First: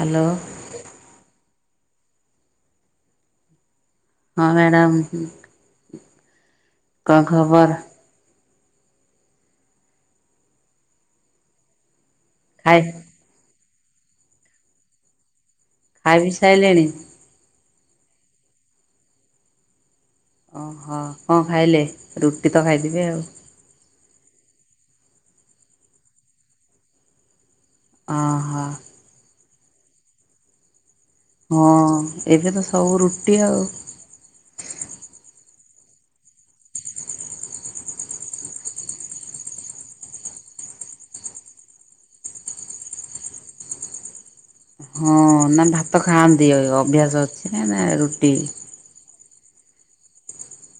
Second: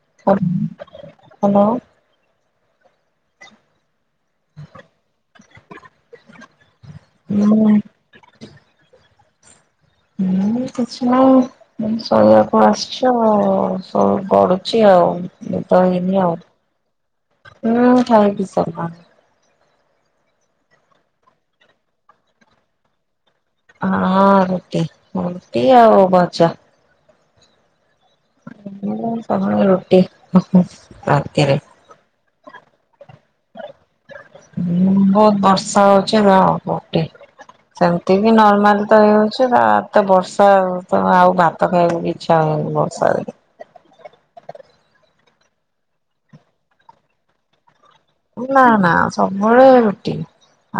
Hello hello. ହଁ madam କଣ ମୁଁ ଖବର? ହୁଁ କିଛି ନାହିଁ ଏମିତି ଶୋଇବାକୁ ଖାଇ ଆସିଛୁ ଆଉ। ହଁ ହଁ ସବୁ ଗଡୁଛି ଆଉ ନିଦ ଖାଇ ହେଇନି ବିି ଆଉ। ସାଇଲେଣି? ହୁଁ ଖାଇପିଇ ସାରିଲୁଣି। ଓହୋ କଣ ଖାଇଲେ ରୁଟି ତ ଖାଇଦବେ ଆଉ। ହଁ ହଁ ରୁଟି ରୁଟି ଆଉ ଭଜା। ଅହ। ମୋର ସବୁବେଳେ ରୁଟି ହୁଁ। ରା ହଁ ଏବେ ତ ସବୁ ରୁଟି ଆଉ। ହୁଁ ବହୁତ ବର୍ଷା ହଉଚି [unintelligible] ସେମିତି ବି ନର୍ମାଲ ତ ହେଇଯାଉଛି। କାଇଁ ଆଜିଉ ଏତେ ବର୍ଷା ତ ଆଉ ଭାତ ଖାଇବାକୁ ଇ ଥାଉ ବଷାରେ। ହଁ ନା ଭାତ ଖାଆନ୍ତି ଅଭ୍ୟାସ ଅଛି ନା ରୁ ନା ନା ସବୁବେଳେ ରୁଟି।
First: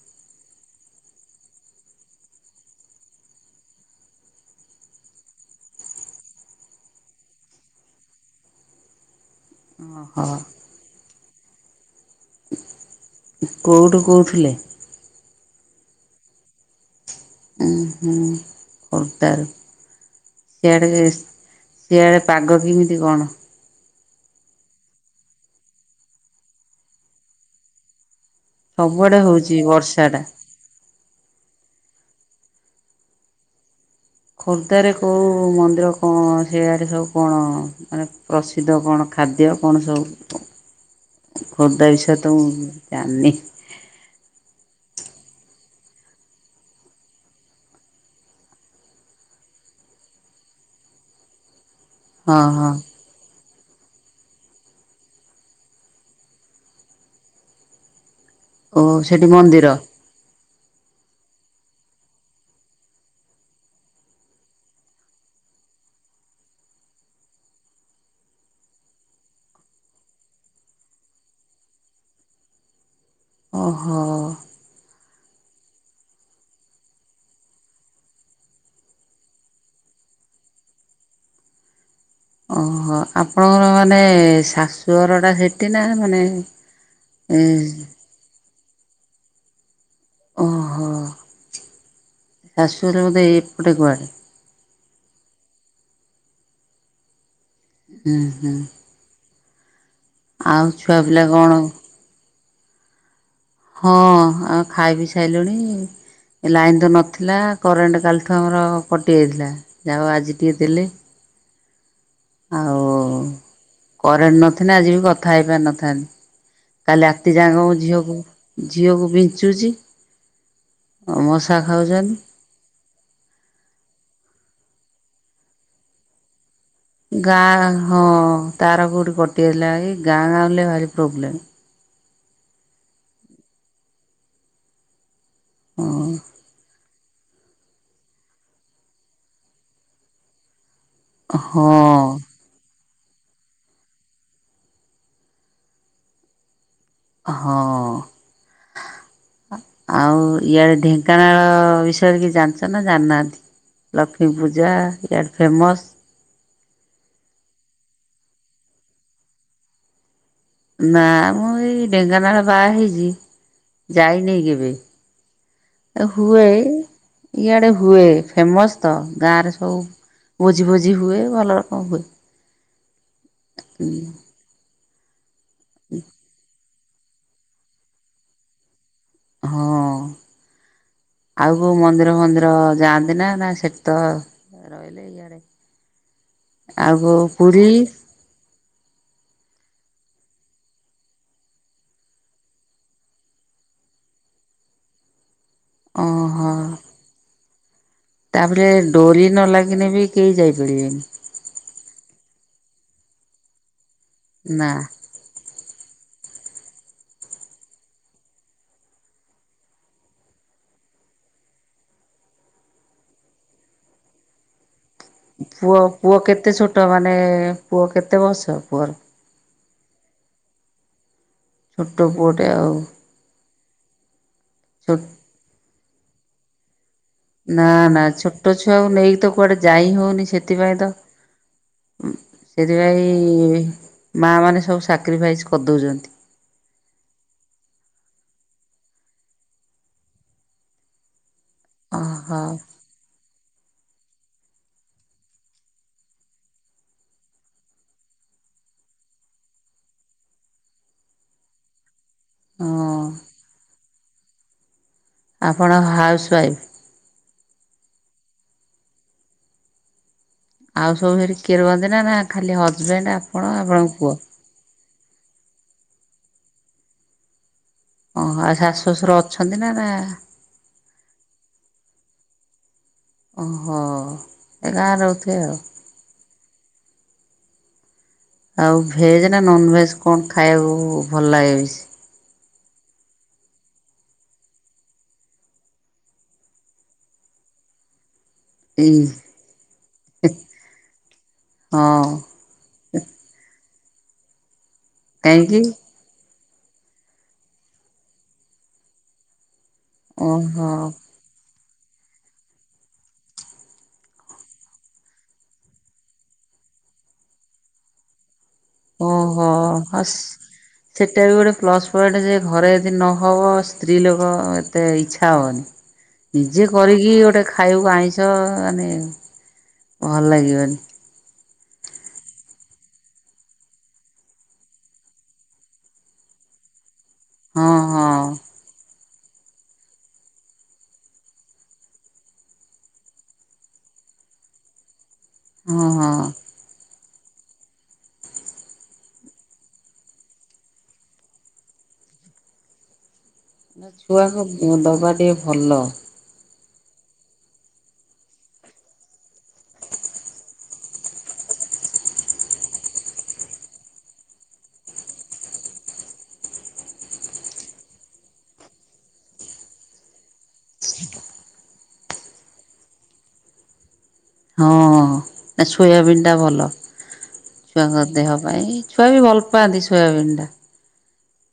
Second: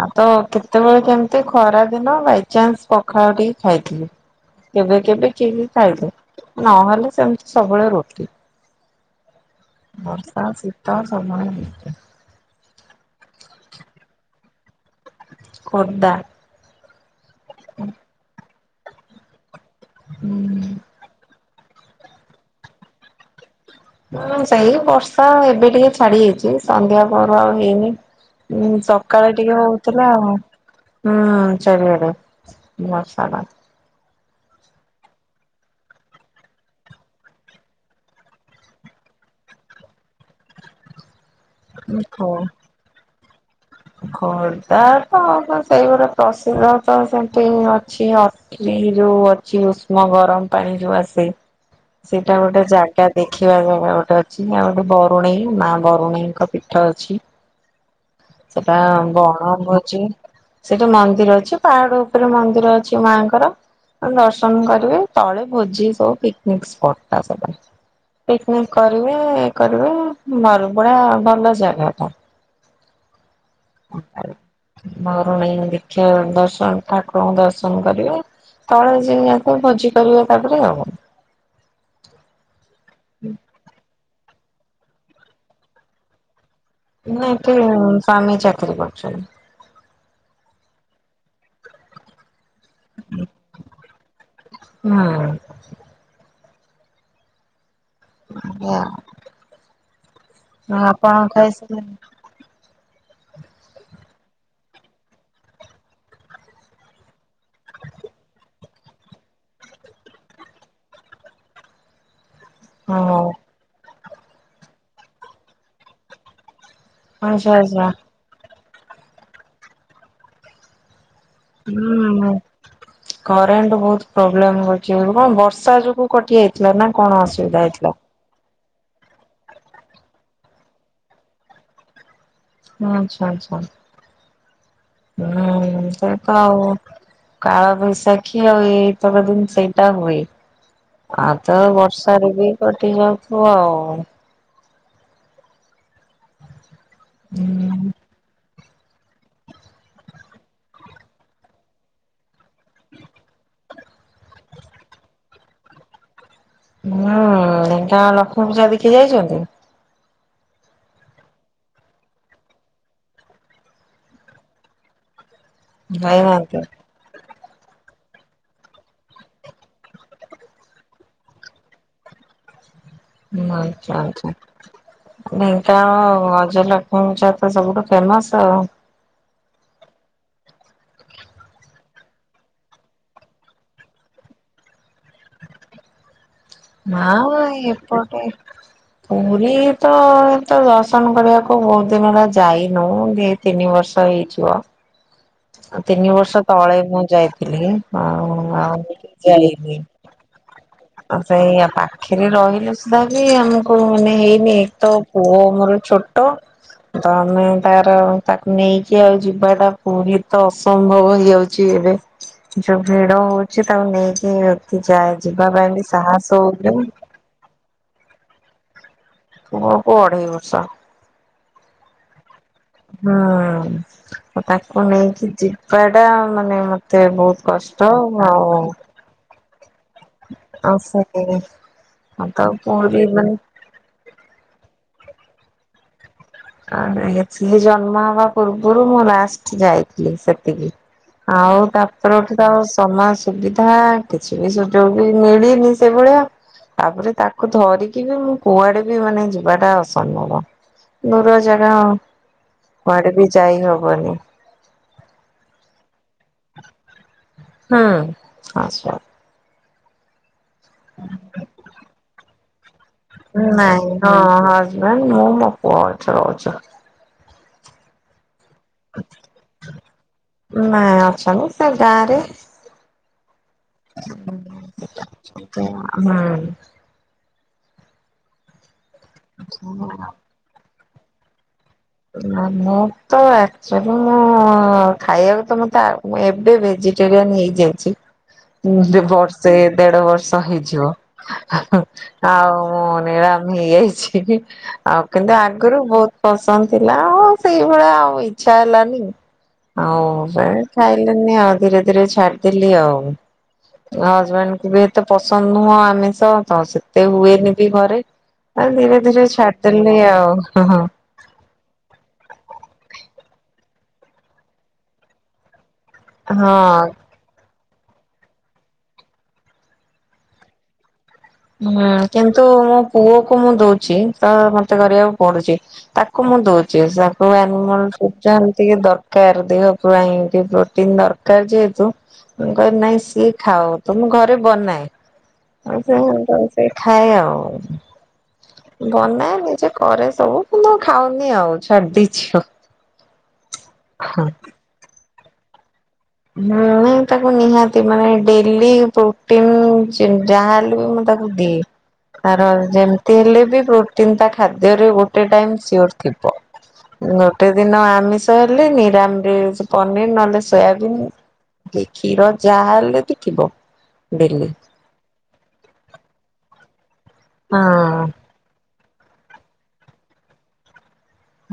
ଆ ତ କେତେବେଳେ କେଅମିତି ନଖରା ଦିନ ବାଇଚନ୍ସ ପଖାଳ ଟିକେ ଖାଇଥିଲି। କେବେ କେବେ କିଏବି ପାଇଦୋଉ। ନହେଲେ ସେମିତି ସବୁବେଳେ ରୁଟି। ଓହୋ ବର୍ଷା ଶୀତ ସବୁବେଳେ ରୁଟି। କେଉଠୁ କୋଉଥିଲେ। ଖୋର୍ଦ୍ଧା। ଉଁ ହୁଁ ଖୋର୍ଦ୍ଧା ରୁ ହୁଁ। ସିଆଡେ ସିଆଡ଼େ ପାଗ କେମିତି କଣ? ହୁଁ ସେଇ ବର୍ଷା ଏବେ ଟିକେ ଛାଡି ଯାଇଚି। ସନ୍ଧ୍ୟା ପହରୁ ଆଉ ହେଇନି। ହୁଁ ସବୁଆଡ଼େ ସକାଳେ ହଉଛି ଟିକେ ହଉଥିଲା ବର୍ଷାଟା। ଆଉ। ହୁଁ ଚାରିଆଡ଼େ ବର୍ଷାଟା। ଖୋର୍ଦ୍ଧାରେ କୋଉ ମନ୍ଦିର କଣ ସେଆଡେ ସବୁ କଣ ମାନେ ପ୍ରସି ପ୍ରସିଦ୍ଧ କଣ ଖାଦ୍ୟ କଣ ସବୁ ଖୋର୍ଦ୍ଧା ବିଷୟରେ ଟା। ତ ମୁଁ ଜାଣିନି। ଖୋର୍ଦ୍ଧା ତ ସେଇଭଳି ପ୍ରସିଦ୍ଧ ତ ସେମତି ହିଁ ଅଛି ଆଉ। ଏଇ ଯୋଉ ଅଛି ଉଷ୍ମ ଗରମ ପାଣି ଯୋଉ ଆସେ। ସେଇଟା ହଁ ଗୋଟେ ହଁ ଜାଗା ଦେଖିବା ଜାଗା ଗୋଟେ ଅଛି। ଆଉ ଗୋଟେ ବରୁଣେଇ ମା ବରୁଣେଇଙ୍କ ପୀଠ ଅଛି। ସେଟା ଓ ସେଠି ବଣ ମନ୍ଦିର ଭୋଜି ସେଠି ମନ୍ଦିର ଅଛି। ପାହାଡ ଉପରେ ମନ୍ଦିର ଅଛି ମାଙ୍କର। ଦର୍ଶନ କରିବେ ତଳେ ଭୋଜି ସବୁ ପିକ୍ ନିକ ସ୍ପଟ ଟା ସବୁବେଳେ। ପିକନିକ କରିବେ। ଇଏ କରିବେ ଭାରି ବଢିଆ ଭଲ ଜାଗା ଟା। ଓହୋ। ବରୁଣେଇ ଦୀକ୍ଷା ଦର୍ଶନ ଠାକୁରଙ୍କୁ ଦର୍ଶନ କରିବ। ତଳେ ଜିଏ ଯାଇଥିବ ଭୋଜି କରିବ ତାପରେ ଆଉ। ହଁ ଆପଣଙ୍କର ମାନେ ଶାଶୁ ଘର ଟା ସେଠି ନା ମାନେ? ନାଁ ଏ ଏଠି ସ୍ୱାମୀ ଚାକିରି କରିଚନ୍ତି। ଓହୋ ଶାଶୁ ଘର ବୋଧେ ଏପଟେ କୁଆଡେ। ହୁଁ। ଉଁହୁଁ। ଆଉ ଛୁଆ ଆପଣ ପିଲା କଣ। ଖାଇସାରିଲେଣି? ହଁ ଆଉ ଖାଇ ପିଇ ସାଇଲୁଣି। ଏ ଲାଇନ୍ ତ ନଥିଲା କରେଣ୍ଟ କାଲିଠୁ ଆମର କଟିଯାଇଥିଲା ଯାହା ହୋଉ ଆଜି ଟିକେ ଦେଲେ। ଆଉ ହଁ କରେଣ୍ଟ ନଥିଲେ ଆଜି ବି କଥା ହେଇପାରିନଥାନ୍ତି। କାଲି ରାତି ଆଚ୍ଛା ଯାକ ମୁଁ ଆଚ୍ଛା ଝିଅକୁ ଝିଅକୁ ବିଞ୍ଚୁଛି ଆଉ ମସା [unintelligible] କରେଣ୍ଟ ବୋହୁତ ପ୍ରୋବ୍ଲେମ ହୋଉଛି ଏବେ କଣ ବର୍ଷା ଯୋଗୁ କଟି ଯାଇଥିଲା ନା କଣ ଅସୁବିଧା ଗାଁ ହେଇଥିଲା? ହଁ ତାର କୋଉଠି କଟିଯାଇଥିଲା ଏଇ ଗାଁ ହେଲେ ଭାରି ପ୍ରୋବ୍ଲେମ୍। ହଁ ଆଚ୍ଛା ଆଚ୍ଛା। ହୁଁ ଏଇଆ ହଁ ତ ଆଉ। କାଳ ବୈଶାଖୀ ଆଉ ଏଇତକ ଦିନ ସେଇଟା ହୁଏ। ଆଉ ତ ହଁ ବର୍ଷାରେ ବି କଟି ଯାଉଥୁବ ଆଉ ହଁ। ହୁଁ ଆଉ ଇଆଡେ ଢେଙ୍କାନାଳ ବିଷୟରେ କିଛି ଜାଣିଚ ନା ଜାଣିନାହାନ୍ତି। ଲକ୍ଷ୍ମୀ ପୂଜା ଇଆଡେ ଫେମସ୍। ହୁଁ ଢେଙ୍କାନାଳ ଲକ୍ଷ୍ମୀ ପୂଜା ଦେଖି ଯାଇଚନ୍ତି? ନା ମୁଁ ଏଇ ଢେଙ୍କାନାଳ ବାହା ହେଇଚି ଯାଇନେଇ କେବେ। ହୁଏ ଯାଇନାହାନ୍ତି। ଇଆଡେ ହୁଏ ଫେମସ ତ ଗାଁରେ ସବୁ ଭୋଜି ଫୋଜି ହୁଏ ଭଲ ରକମ ହୁଏ। ହୁଁ ଆଚ୍ଛା ଆଚ୍ଛା ଢେଙ୍କାନାଳ ଗଜଲ ହୁଁ ଚାର ତ ସବୁଠୁ ଫେମସ ଆଉ ହଁ। ଆଉ କୋଉ ମନ୍ଦିର ଫନ୍ଦିର ଯାଆନ୍ତି ନା ନା ସେଠି ତ ରହି ହେଲେ ଇଆଡେ ଆଉ କୋଉ ନାଁ ପୁରୀ। ଏପଟେ ପୁରୀ ତ ତ ଦର୍ଶନ କରିବାକୁ ବୋହୁତ ଦିନ ହେଲା ଯାଇନୁ‌‌ ଦି ତିନି ବର୍ଷ ହେଇଯିବ ତିନି ବର୍ଷ ଓହୋ ତଳେ ମୁଁ ଯାଇଥିଲି। ଆଉ ତାପରେ ଆଉ ଡୋରି ନ ଲାଗିନେ ବି କେହି ଯାଇପାରିବେନି‌। ‌ ଆଁ ସେଇଆ ପାଖେରେ ରହିଲେ ସୁଧା ବି ଆମୁକୁ। ନା [unintelligible] ପୁଅ ମୋରୋ ଛୋଟୋ। ତମେ ତାର ତାକୁ ନେଇକି ଆଉ ଯିବାଟା ପୁରୀ ତ ଅସମ୍ଭବ ହେଇଯାଉ ଚି ଏବେ ଯୋଉ ଭିଡ ହୋଉଚି ତାକୁ ନେଇକି ଏତେ ଯାଏ ଯି ପୁଅ ପୁଅ କେତେ ଛୋଟୋ ମାନେ ପୁଅ କେତେ ବର୍ଷ ପୁଅର। ପୁଅକୁ ଅଢେଇ ବର୍ଷ। ଛୋଟୋ ପୁଅଟେ ଆଉ। ହୁଁ ଉ ତାକୁ ଛୋ ନେଇକି ଯିବା ଟା ମାନେ ମତେ ବୋହୁତ ନା ନା ଛୋଟୋ ଛୁଆକୁ ନେଇକି ତ କୁଆଡେ ଯାଇ ହୋଉ ଆଉ ସେଥିପାଇଁ ତ ସେ ଉଁ ତ ପୁରୀ ସେଇଥିପାଇଁ ମାଆ ମାନେ ସବୁ ସାକ୍ରିଫାଇସ୍ କରିଦୋଉଚନ୍ତି। ଆରେ ଇଏ ସିଏ ଜନ୍ମ ହବା ପୂର୍ବୁରୁ ମୁଁ ଲାଷ୍ଟ ଯାଇଥିଲି ସେତିକି। ଆଉ ଓହୋ ତାପରଠୁ ତ ଆଉ ସମାସ୍ ସୁବିଧା କିଛି ବି ସୁଯୋଗ ବି ମିଳିନି ସେଭଳିଆ। ତାପରେ ତାକୁ ଧରିକି ବି ମୁଁ କୁଆଡେ ବି ମାନେ ଯିବାଟା ଅସମ୍ଭବ। ଦୂରଜାଗା ଆଉ ହଁ କୁଆଡେ ବି ଯାଇ ହବନି। ଆପଣ ହାଉସୱାଇଫ। ହୁଁ ହାଉସୱାଇଫ। ଆଉ ସବୁ ସେଠି କିଏ ରୁହନ୍ତି ନା ନା ଖାଲି ହଜବେଣ୍ଡ ଆପଣ ଆପଣଙ୍କ ପୁଅ। ନାଇଁ ମୋ ମୋ ପୁଅ ଅଛୁ। [unintelligible] ଓହ ଆଉ ଶାଶୁ ଶ୍ୱଶୁର ଅଛନ୍ତି ନା ନା ନାଆଁ ଅଛନ୍ତି ସେ ଗାଁ ରେ। ଓହୋ। ଏ ଗାଁରେ ରହୁଥିବେ ଆଉ। ହୁଁ। ଆଉ ଭେଜ୍ ନା ନନଭେଜ୍ କଣ ଖାଇବାକୁ ଭଲ ଲାଗେ ବେଶି? ମୁଁ ତ ଆକ୍ଚୁଲି ମୁଁ ଖାଇବାକୁ ତ ମତେ ମୁଁ ଏବେ ଭେଜି ଯେରିଆନ ହେଇଯାଉଛି। ଏଇ ବର୍ଷେ ଦେଢ ବର୍ଷ ହେଇଯିବ ହଁ ଆଉ ମୁଁ ନିରାମୀ ହେଇଯାଇଛି ଆଉ କିନ୍ତୁ କାହିଁକି ଆଗରୁ ବହୁତୁ ପସନ୍ଦ ଥିଲା ଆଉ ସେଇଭଳିଆ ଆଉ ଇଚ୍ଛା ହେଲାନି ଆଉ ସେ ଓହୋ ଖାଇଲେ ନି ଆଉ ଧୀରେ ଧୀରେ ଛାଡିଦେଲି ଆଉ। ଆଉ ହଜବେଣ୍ଡ କୁ ବି ଏତେ ପସନ୍ଦ ନୁହଁ ଆମିଷ ତ ସେତେ ହୁଏନି ବି ଘରେ। ଆଉ ଧୀରେ ଧୀରେ ଛାଡିଦେଲିି ଆଉ ହ ହଁ। ଏଇଟା ବି ଗୋଟେ ପ୍ଲସ୍ ପଏଣ୍ଟ ଯେ ଘରେ ଯଦି ନହେବ ସ୍ତ୍ରୀ ଲୋକ ଏତେ ଇଚ୍ଛା ହେବନି। [inaudible] ନିଜେ ହଁ କରିକି ଗୋଟେ ଖାଇକୁ ଆଣିଛ ମାନେ ଭଲ ଲାଗିବନି। ହୁଁ କିନ୍ତୁ ମୋ ପୁଅ କୁ ମୁଁ ଦଉଛି ତ ମତେ କରିବାକୁ ପଡୁଛି। ତାକୁ ମୁଁ ଦଉଛି ତାକୁ ହଁ ଆନିମଲ ହଁ ଟିକେ ଦର କାର ଦେହ ପାଇଁ ଟିକେ ପ୍ରୋଟିନ୍ ଦରକାର ଯେହେତୁ। ମୁଁ କହିଲି ନାଇଁ ସିଏ ଖାଅ ତ ମୁଁ ଘରେ ବନାଏ। ହଁ ହଁ। ତ ସେ ଖାଏ ଆଉ। ବନାଏ ନିଜେ କରେ ସବୁ କିନ୍ତୁ ଖାଉନି ଆଉ ଛାଡିଦେଇଛିି। ନା ଛୁଆକୁ ଦବା ଟିକେ ଭଲ। ହୁଁ ନାଇଁ ତାକୁ ନିହାତି ମାନେ ଡେଲି ପ୍ରଟିନ ଚି ଯାହା ହେଲେ ବି ମୁଁ ତାକୁ ଆଉ ଦେ ତାର ଯେମତି ହେଲେ ବି ପ୍ରୋଟିନ ତା ଖାଦ୍ୟରେ ଗୋଟେ ଟାଇମ୍ ସିଓର ଥିବ। ଗୋଟେ ଦିନ ଆମିଷ ହେଲେ ନିରାମି ପନିର ନହେଲେ ସୋୟା ବିନି ଏ କ୍ଷୀର ଯାହା ହେଲେ ଥିବ ଡେଲି। ସୋୟାବିନି ଟା ଭଲ ହଁ ଛୁଆଙ୍କ ଦେହ ପାଇଁ। ଛୁଆ ବି ଭଲ ପାଆନ୍ତି ସୋୟାବିନ୍ ଟା।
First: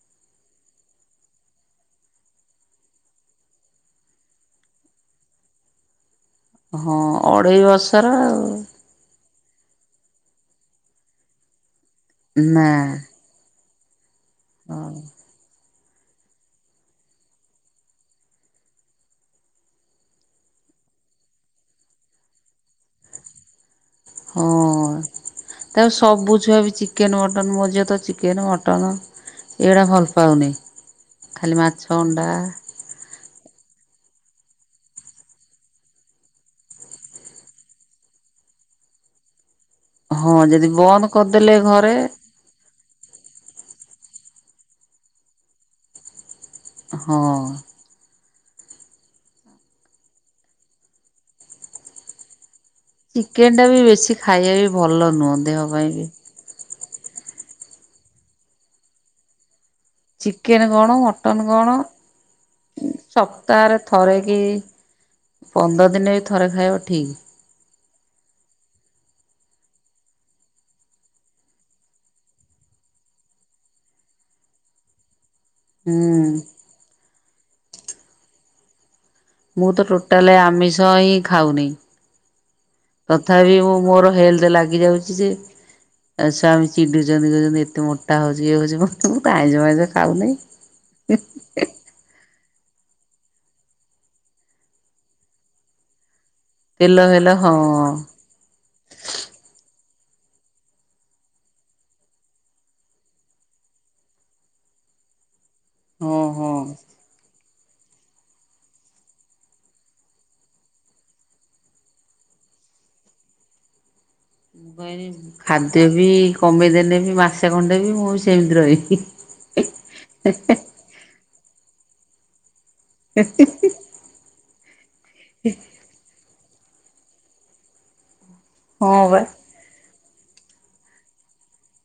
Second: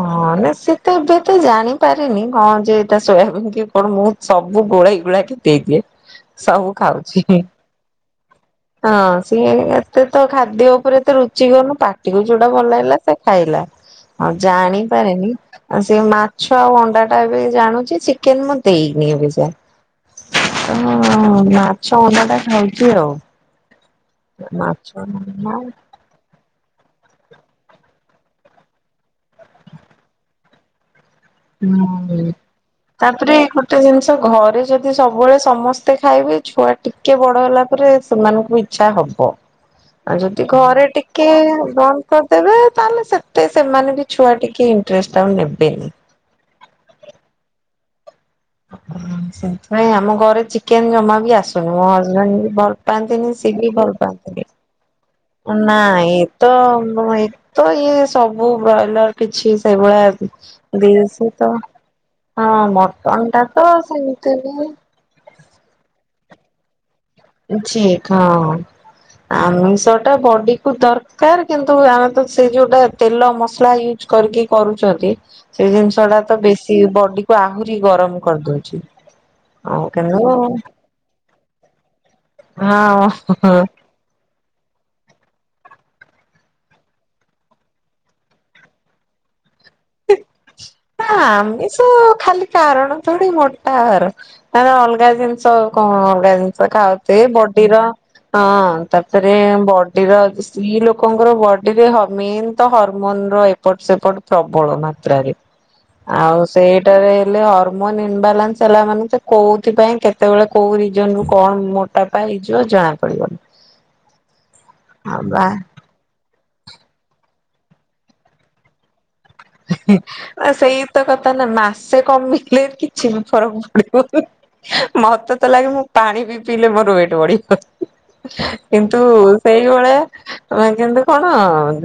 ହଁ ନା ସେ ତ ଏବେ ତ ଜାଣିପାରିନି କଣ ଯେ ତା ଶୋୟାବିନି କି କଣ ମୁଁ ସବୁ ଗୋଳେଇ ଗୁଳା କି ଦେଇଦିଏ। ସବୁ ହଁ ଖାଉଛି। ଅଢେଇ ବର୍ଷର ଆଉ। ହଁ ସିଏ ଏତେ ତ ଖାଦ୍ୟ ଉପରେ ଏତେ ରୁଚି କରନୁ ପାଟିକୁ ଯୁଟା ଭଲ ନା ଲାଗିଲା ସେ ଖାଇଲା ଆଉ ଜାଣିପାରେନି ଆଉ ସେ ମାଛ ଆଉ ଅଣ୍ଡା ଟା ଏବେ ଜାଣୁଛି ଚିକେନ ମୁଁ ଦେଇନି ଏବେ ଯାଏ। ହଁ ମାଛ ଅଣ୍ଡା ଟା ଖାଉଛି ଆଉ। ହଁ ମାଛ ତାକୁ ସବୁ ଛୁଆ ବି ଚି କେନ୍ ମଟନ୍ ମୋ ଝିଅ ତ ଚିକେନ ମଟନ ଏଗୁଡା ଭଲ ପାଉନି। ଖାଲି ମାଛ ଅଣ୍ଡା [unintelligible] ତାପରେ ଗୋଟେ ଜିନିଷ ଘରେ ଯଦି ସବୁବେଳେ ସମସ୍ତେ ଖାଇବେ ଛୁଆ ଟି ଟିକେ ବଡ଼ ହେଲା ପରେ ସେମାନଙ୍କୁ ଇଚ୍ଛା ହବ। ଆଉ ହଁ ଯଦି ଘରେ ବନ୍ଦ ଟିକେ କରିଦେଲେ ବନ୍ଦ ଘରେ କର ତେବେ ତାହେଲେ ସେତେ ସେମାନେ ବି ଛୁଆ ଟିକେ ଇଣ୍ଟରେଷ୍ଟ ଆଉ ନେବେନି। ହଁ। ସେଥିପାଇଁ ଆମ ଘରେ ଚିକେନ ଜମା ବି ଆସୁନି ମୋ ହଜବେଣ୍ଡ ବି ଭଲ ପାଆନ୍ତିନି ସେ ବି ଭଲ ପାଆନ୍ତିନି। ଏତେବି ଭଲ ନୁହଁ। ଦେହ ନା ପାଇଁ ବି। ଏତ ଏତ ଇଏ ସବୁ ବ୍ରଏଲର କିଛି ଚିକେନ କଣ ସେଇଭଳିଆ ଶ ମଟନ ତ କଣ ହଁ ମଟନ ଟା ତ ସପ୍ତାହରେ ଥରେ କି ସେମିତିନି। ପନ୍ଦର ଦିନ ବି ଥରେ ଖାଇବ ଠିକ୍। ଠ ହଁ। ଆମିଷ ଟା ବଡି କୁ ଦରକାର କିନ୍ତୁ ଆମେ ତ ସେ ଯୋଉଟା ତେଲ ମସଲା କରିକି କରୁଛନ୍ତି। ସେଇ ହୁଁ ଜିନିଷ ଟା ତ ବେଶୀ ବଡି କୁ ଆହୁରି ଗରମ କରିଦଉଛି। ମୁଁ ତ ଆଉ କିନ୍ତୁ ଟୋଟାଲ ହଁ ଆମିଷ। ମାଛ ହିଁ ଖାଉନି ତଥାପି ମୁଁ ମୋର ହେଲ୍ଥ ଲାଗିଯାଉଛି। ସ୍ୱାମୀ ଚିୁଛନ୍ତି କହୁଛନ୍ତି ଏତେ ମୋଟା ହଉଛି ଇଏ ହଉଛି ମତେ ଆଇଁ ମାଇଁ ଖାଉନେ। ନା ଆମିଷ ଖାଲି କାରଣ ଥୋଡି ମୋଟା ଆହାର - ନ ଅଲଗା ଜିନିଷ କଣ ଅଲଗା ଜିନିଷ ତେଲ ଖାଉଥେ ଫେଲ ହଁ ବଡିର - ହଁ ତାପରେ ବଡିର ସ୍ତ୍ରୀ ଲୋକଙ୍କର ବଡିରେ ମେନ୍ ତ ହରମୋନ ର- ଏପଟ ସେପଟ ପ୍ରବଳ ମାତ୍ରାରେ ହଁ ଆଉ ହଁ। ସେଇଟାରେ ହେଲେ - ଇନବାଲାନ୍ସ ହେଲା ମାନେ ତ କୋଉଥି ପାଇଁ କେତେ ବେଳେ କୋଉ ରିଜନ୍ ରୁ କଣ - ତା ପାଇଁ ହେଇଯିବ ଜଣା ପଡିବନି। ମୁଁ କହିଲି ଆଉ ବା ଖାଦ୍ୟ ବି କମେଇଦେଲେବି ମାସେ ଖଣ୍ଡେ ବି ମୁଁ ସେମିତି ରହିବି। ନା ସେଇ ତ କଥା ନା ମାସେ କମେଇଲେ କିଛି ବି ଫରକ୍ ପଡିବନି। ମତେ ତ ଲାଗେ ମୁଁ ପାଣି ବି ପିଇଲେ ମୋର ୱେଟ୍ ବଢିଯାଉଛି କିନ୍ତୁ ହଁ ବା। - ସେଇଭଳିଆ ତମେ କିନ୍ତୁ କଣ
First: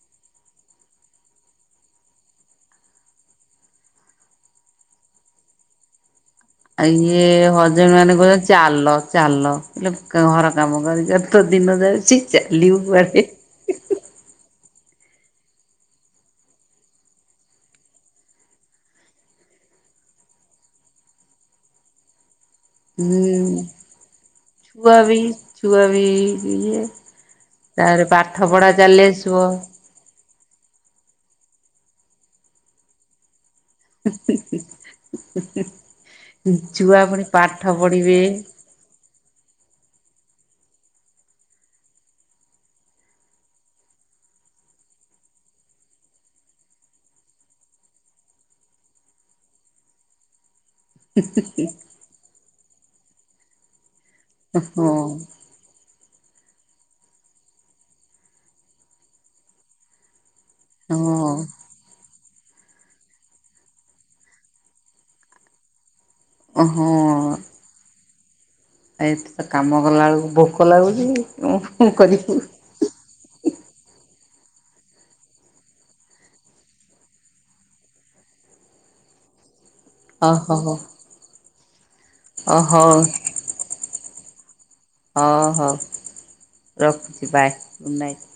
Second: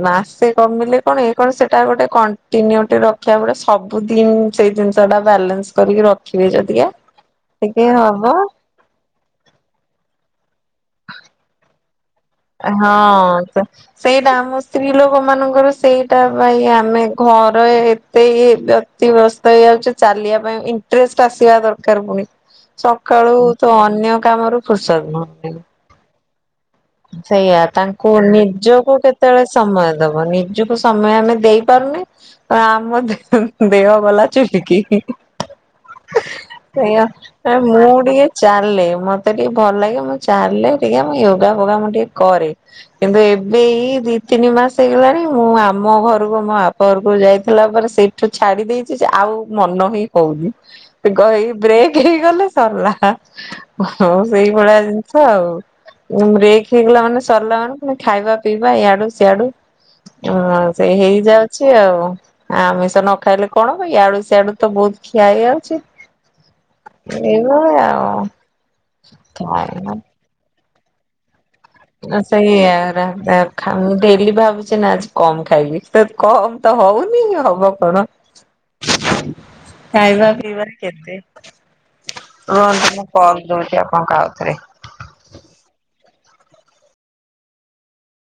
ମାସେ କମିଲେ କଣ ଏଇ କଣ ସେଟା ଗୋଟେ- ଦିନେ ଗୋଟେ ରକ୍ଷା ମିଳେ ସବୁଦିନ ସେଇ ଜିନିଷଟା ବାଲାନ୍ସ କରିକି - ଇଏ ହଜବେନଡ୍ କହିବେ ଚାଲ - ଚାଲ ହେଲେ ଘର କାମ କରି କରି ତ ଦିନ ଯାଉଚି - ହଁ। ସେଇଟା ଆମ ସ୍ତ୍ରୀ ଲୋକ ମାନଙ୍କର ସେଇଟା ପାଇଁ ଆମେ ଘର ଏତେ ଇଏ - ବ୍ୟସ୍ତ ହେଇଯାଉଛି ଚାଲିବା ପାଇଁ ଇଣ୍ଟରେଷ୍ଟ ଆସିବା ଦରକାର ପୁଣ। ହ [inaudible] ସକାଳୁ ତ ଅନ୍ୟ କାମରୁ ଫୁରସତ୍ ମିଳୁନି - ଦଆ ବିଏ [unintelligible] ସେଇଆା ତାଙ୍କୁ ନିଜକୁ ଆସିବ କେତେବେଳେ ସମୟ ଦବ ନି। ନିଜକୁ ସମୟ ଆମେ ଦେଇପାରୁନେ ତ ଆମ ଦିନ - ଦେହ ଗଲା ଚୁଲିକି। ଛୁଆ ପୁଣି ଆଇ ପାଠ ମୁଁ ପଢିବେ ଟିକେ ଚାଲେ - ମତେ ଟିକେ ଭଲ ଲାଗେ ମୁଁ ଚାଲେ ଟିକେ ୟୋଗା ଫୋଗା ମୁଁ ଟିକେ କରେ। କିନ୍ତୁ ଏବେ ଏଇ ଦି ତିନି ମାସ ହେଇଗଲାଣି ମୁଁ ଆମ ଘରକୁ ମୋ ବାପଘରକୁ ଯାଇଥିଲା ପରେ - ଠୁ ଛାଡି ଦେଇଛି ଯେ ଆଉ ମନ ହିଁ - ହଉନି ଏଇ ବ୍ରେକ୍ ହେଇଗଲେ ସରିଲା ହ। ସେଇ ଭଳିଆ ହଁ ଜିନିଷ ଆଉ। ବ୍ରେକ ହେଇଗଲା ମାନେ ସରିଲା ମାନେ ଫୁଣି ଖାଇବା ପିଇବା ଇଆଡୁ ସିଆଡୁ ଉଁ। ସେ ହଁ ହେଇଯାଉଛି। ଆଉ ଆମିଷ ନ ଖାଇଲେ କଣ ହବ ୟଆଡୁ ସିଆଡୁ ତ ବହୁତ ଖିଆ ହେଇଯାଉଛି। ଓହୋ। ଏୟା ଆଉ। ଆ ଏଠି ତ କାମ ଖାଇବା କଲାବେଳକୁ ଭୋକ ଲାଗୁଛି। ଆ କରିବୁ ସେୟାରା। ମୁଁ ଡେଲି ଭାବୁଛି ନା ଆଜି କମ ଖାଇବି ତ କମ ତ ହଉନି ହବ କଣ। [inaudible] ଖାଇବା ଓ ହୋ ପିଇବାରେ ହୋ କେତେ? ଓ ରୁହନ୍ତୁ ହଉ ମୁଁ କଲ ଦଉଛି ଆପଣଙ୍କୁ ଆଉଥରେ। ହଁ ହଉ ରଖୁଛି ବାଏ ଗୁଡ଼୍ ନାଇଟ୍।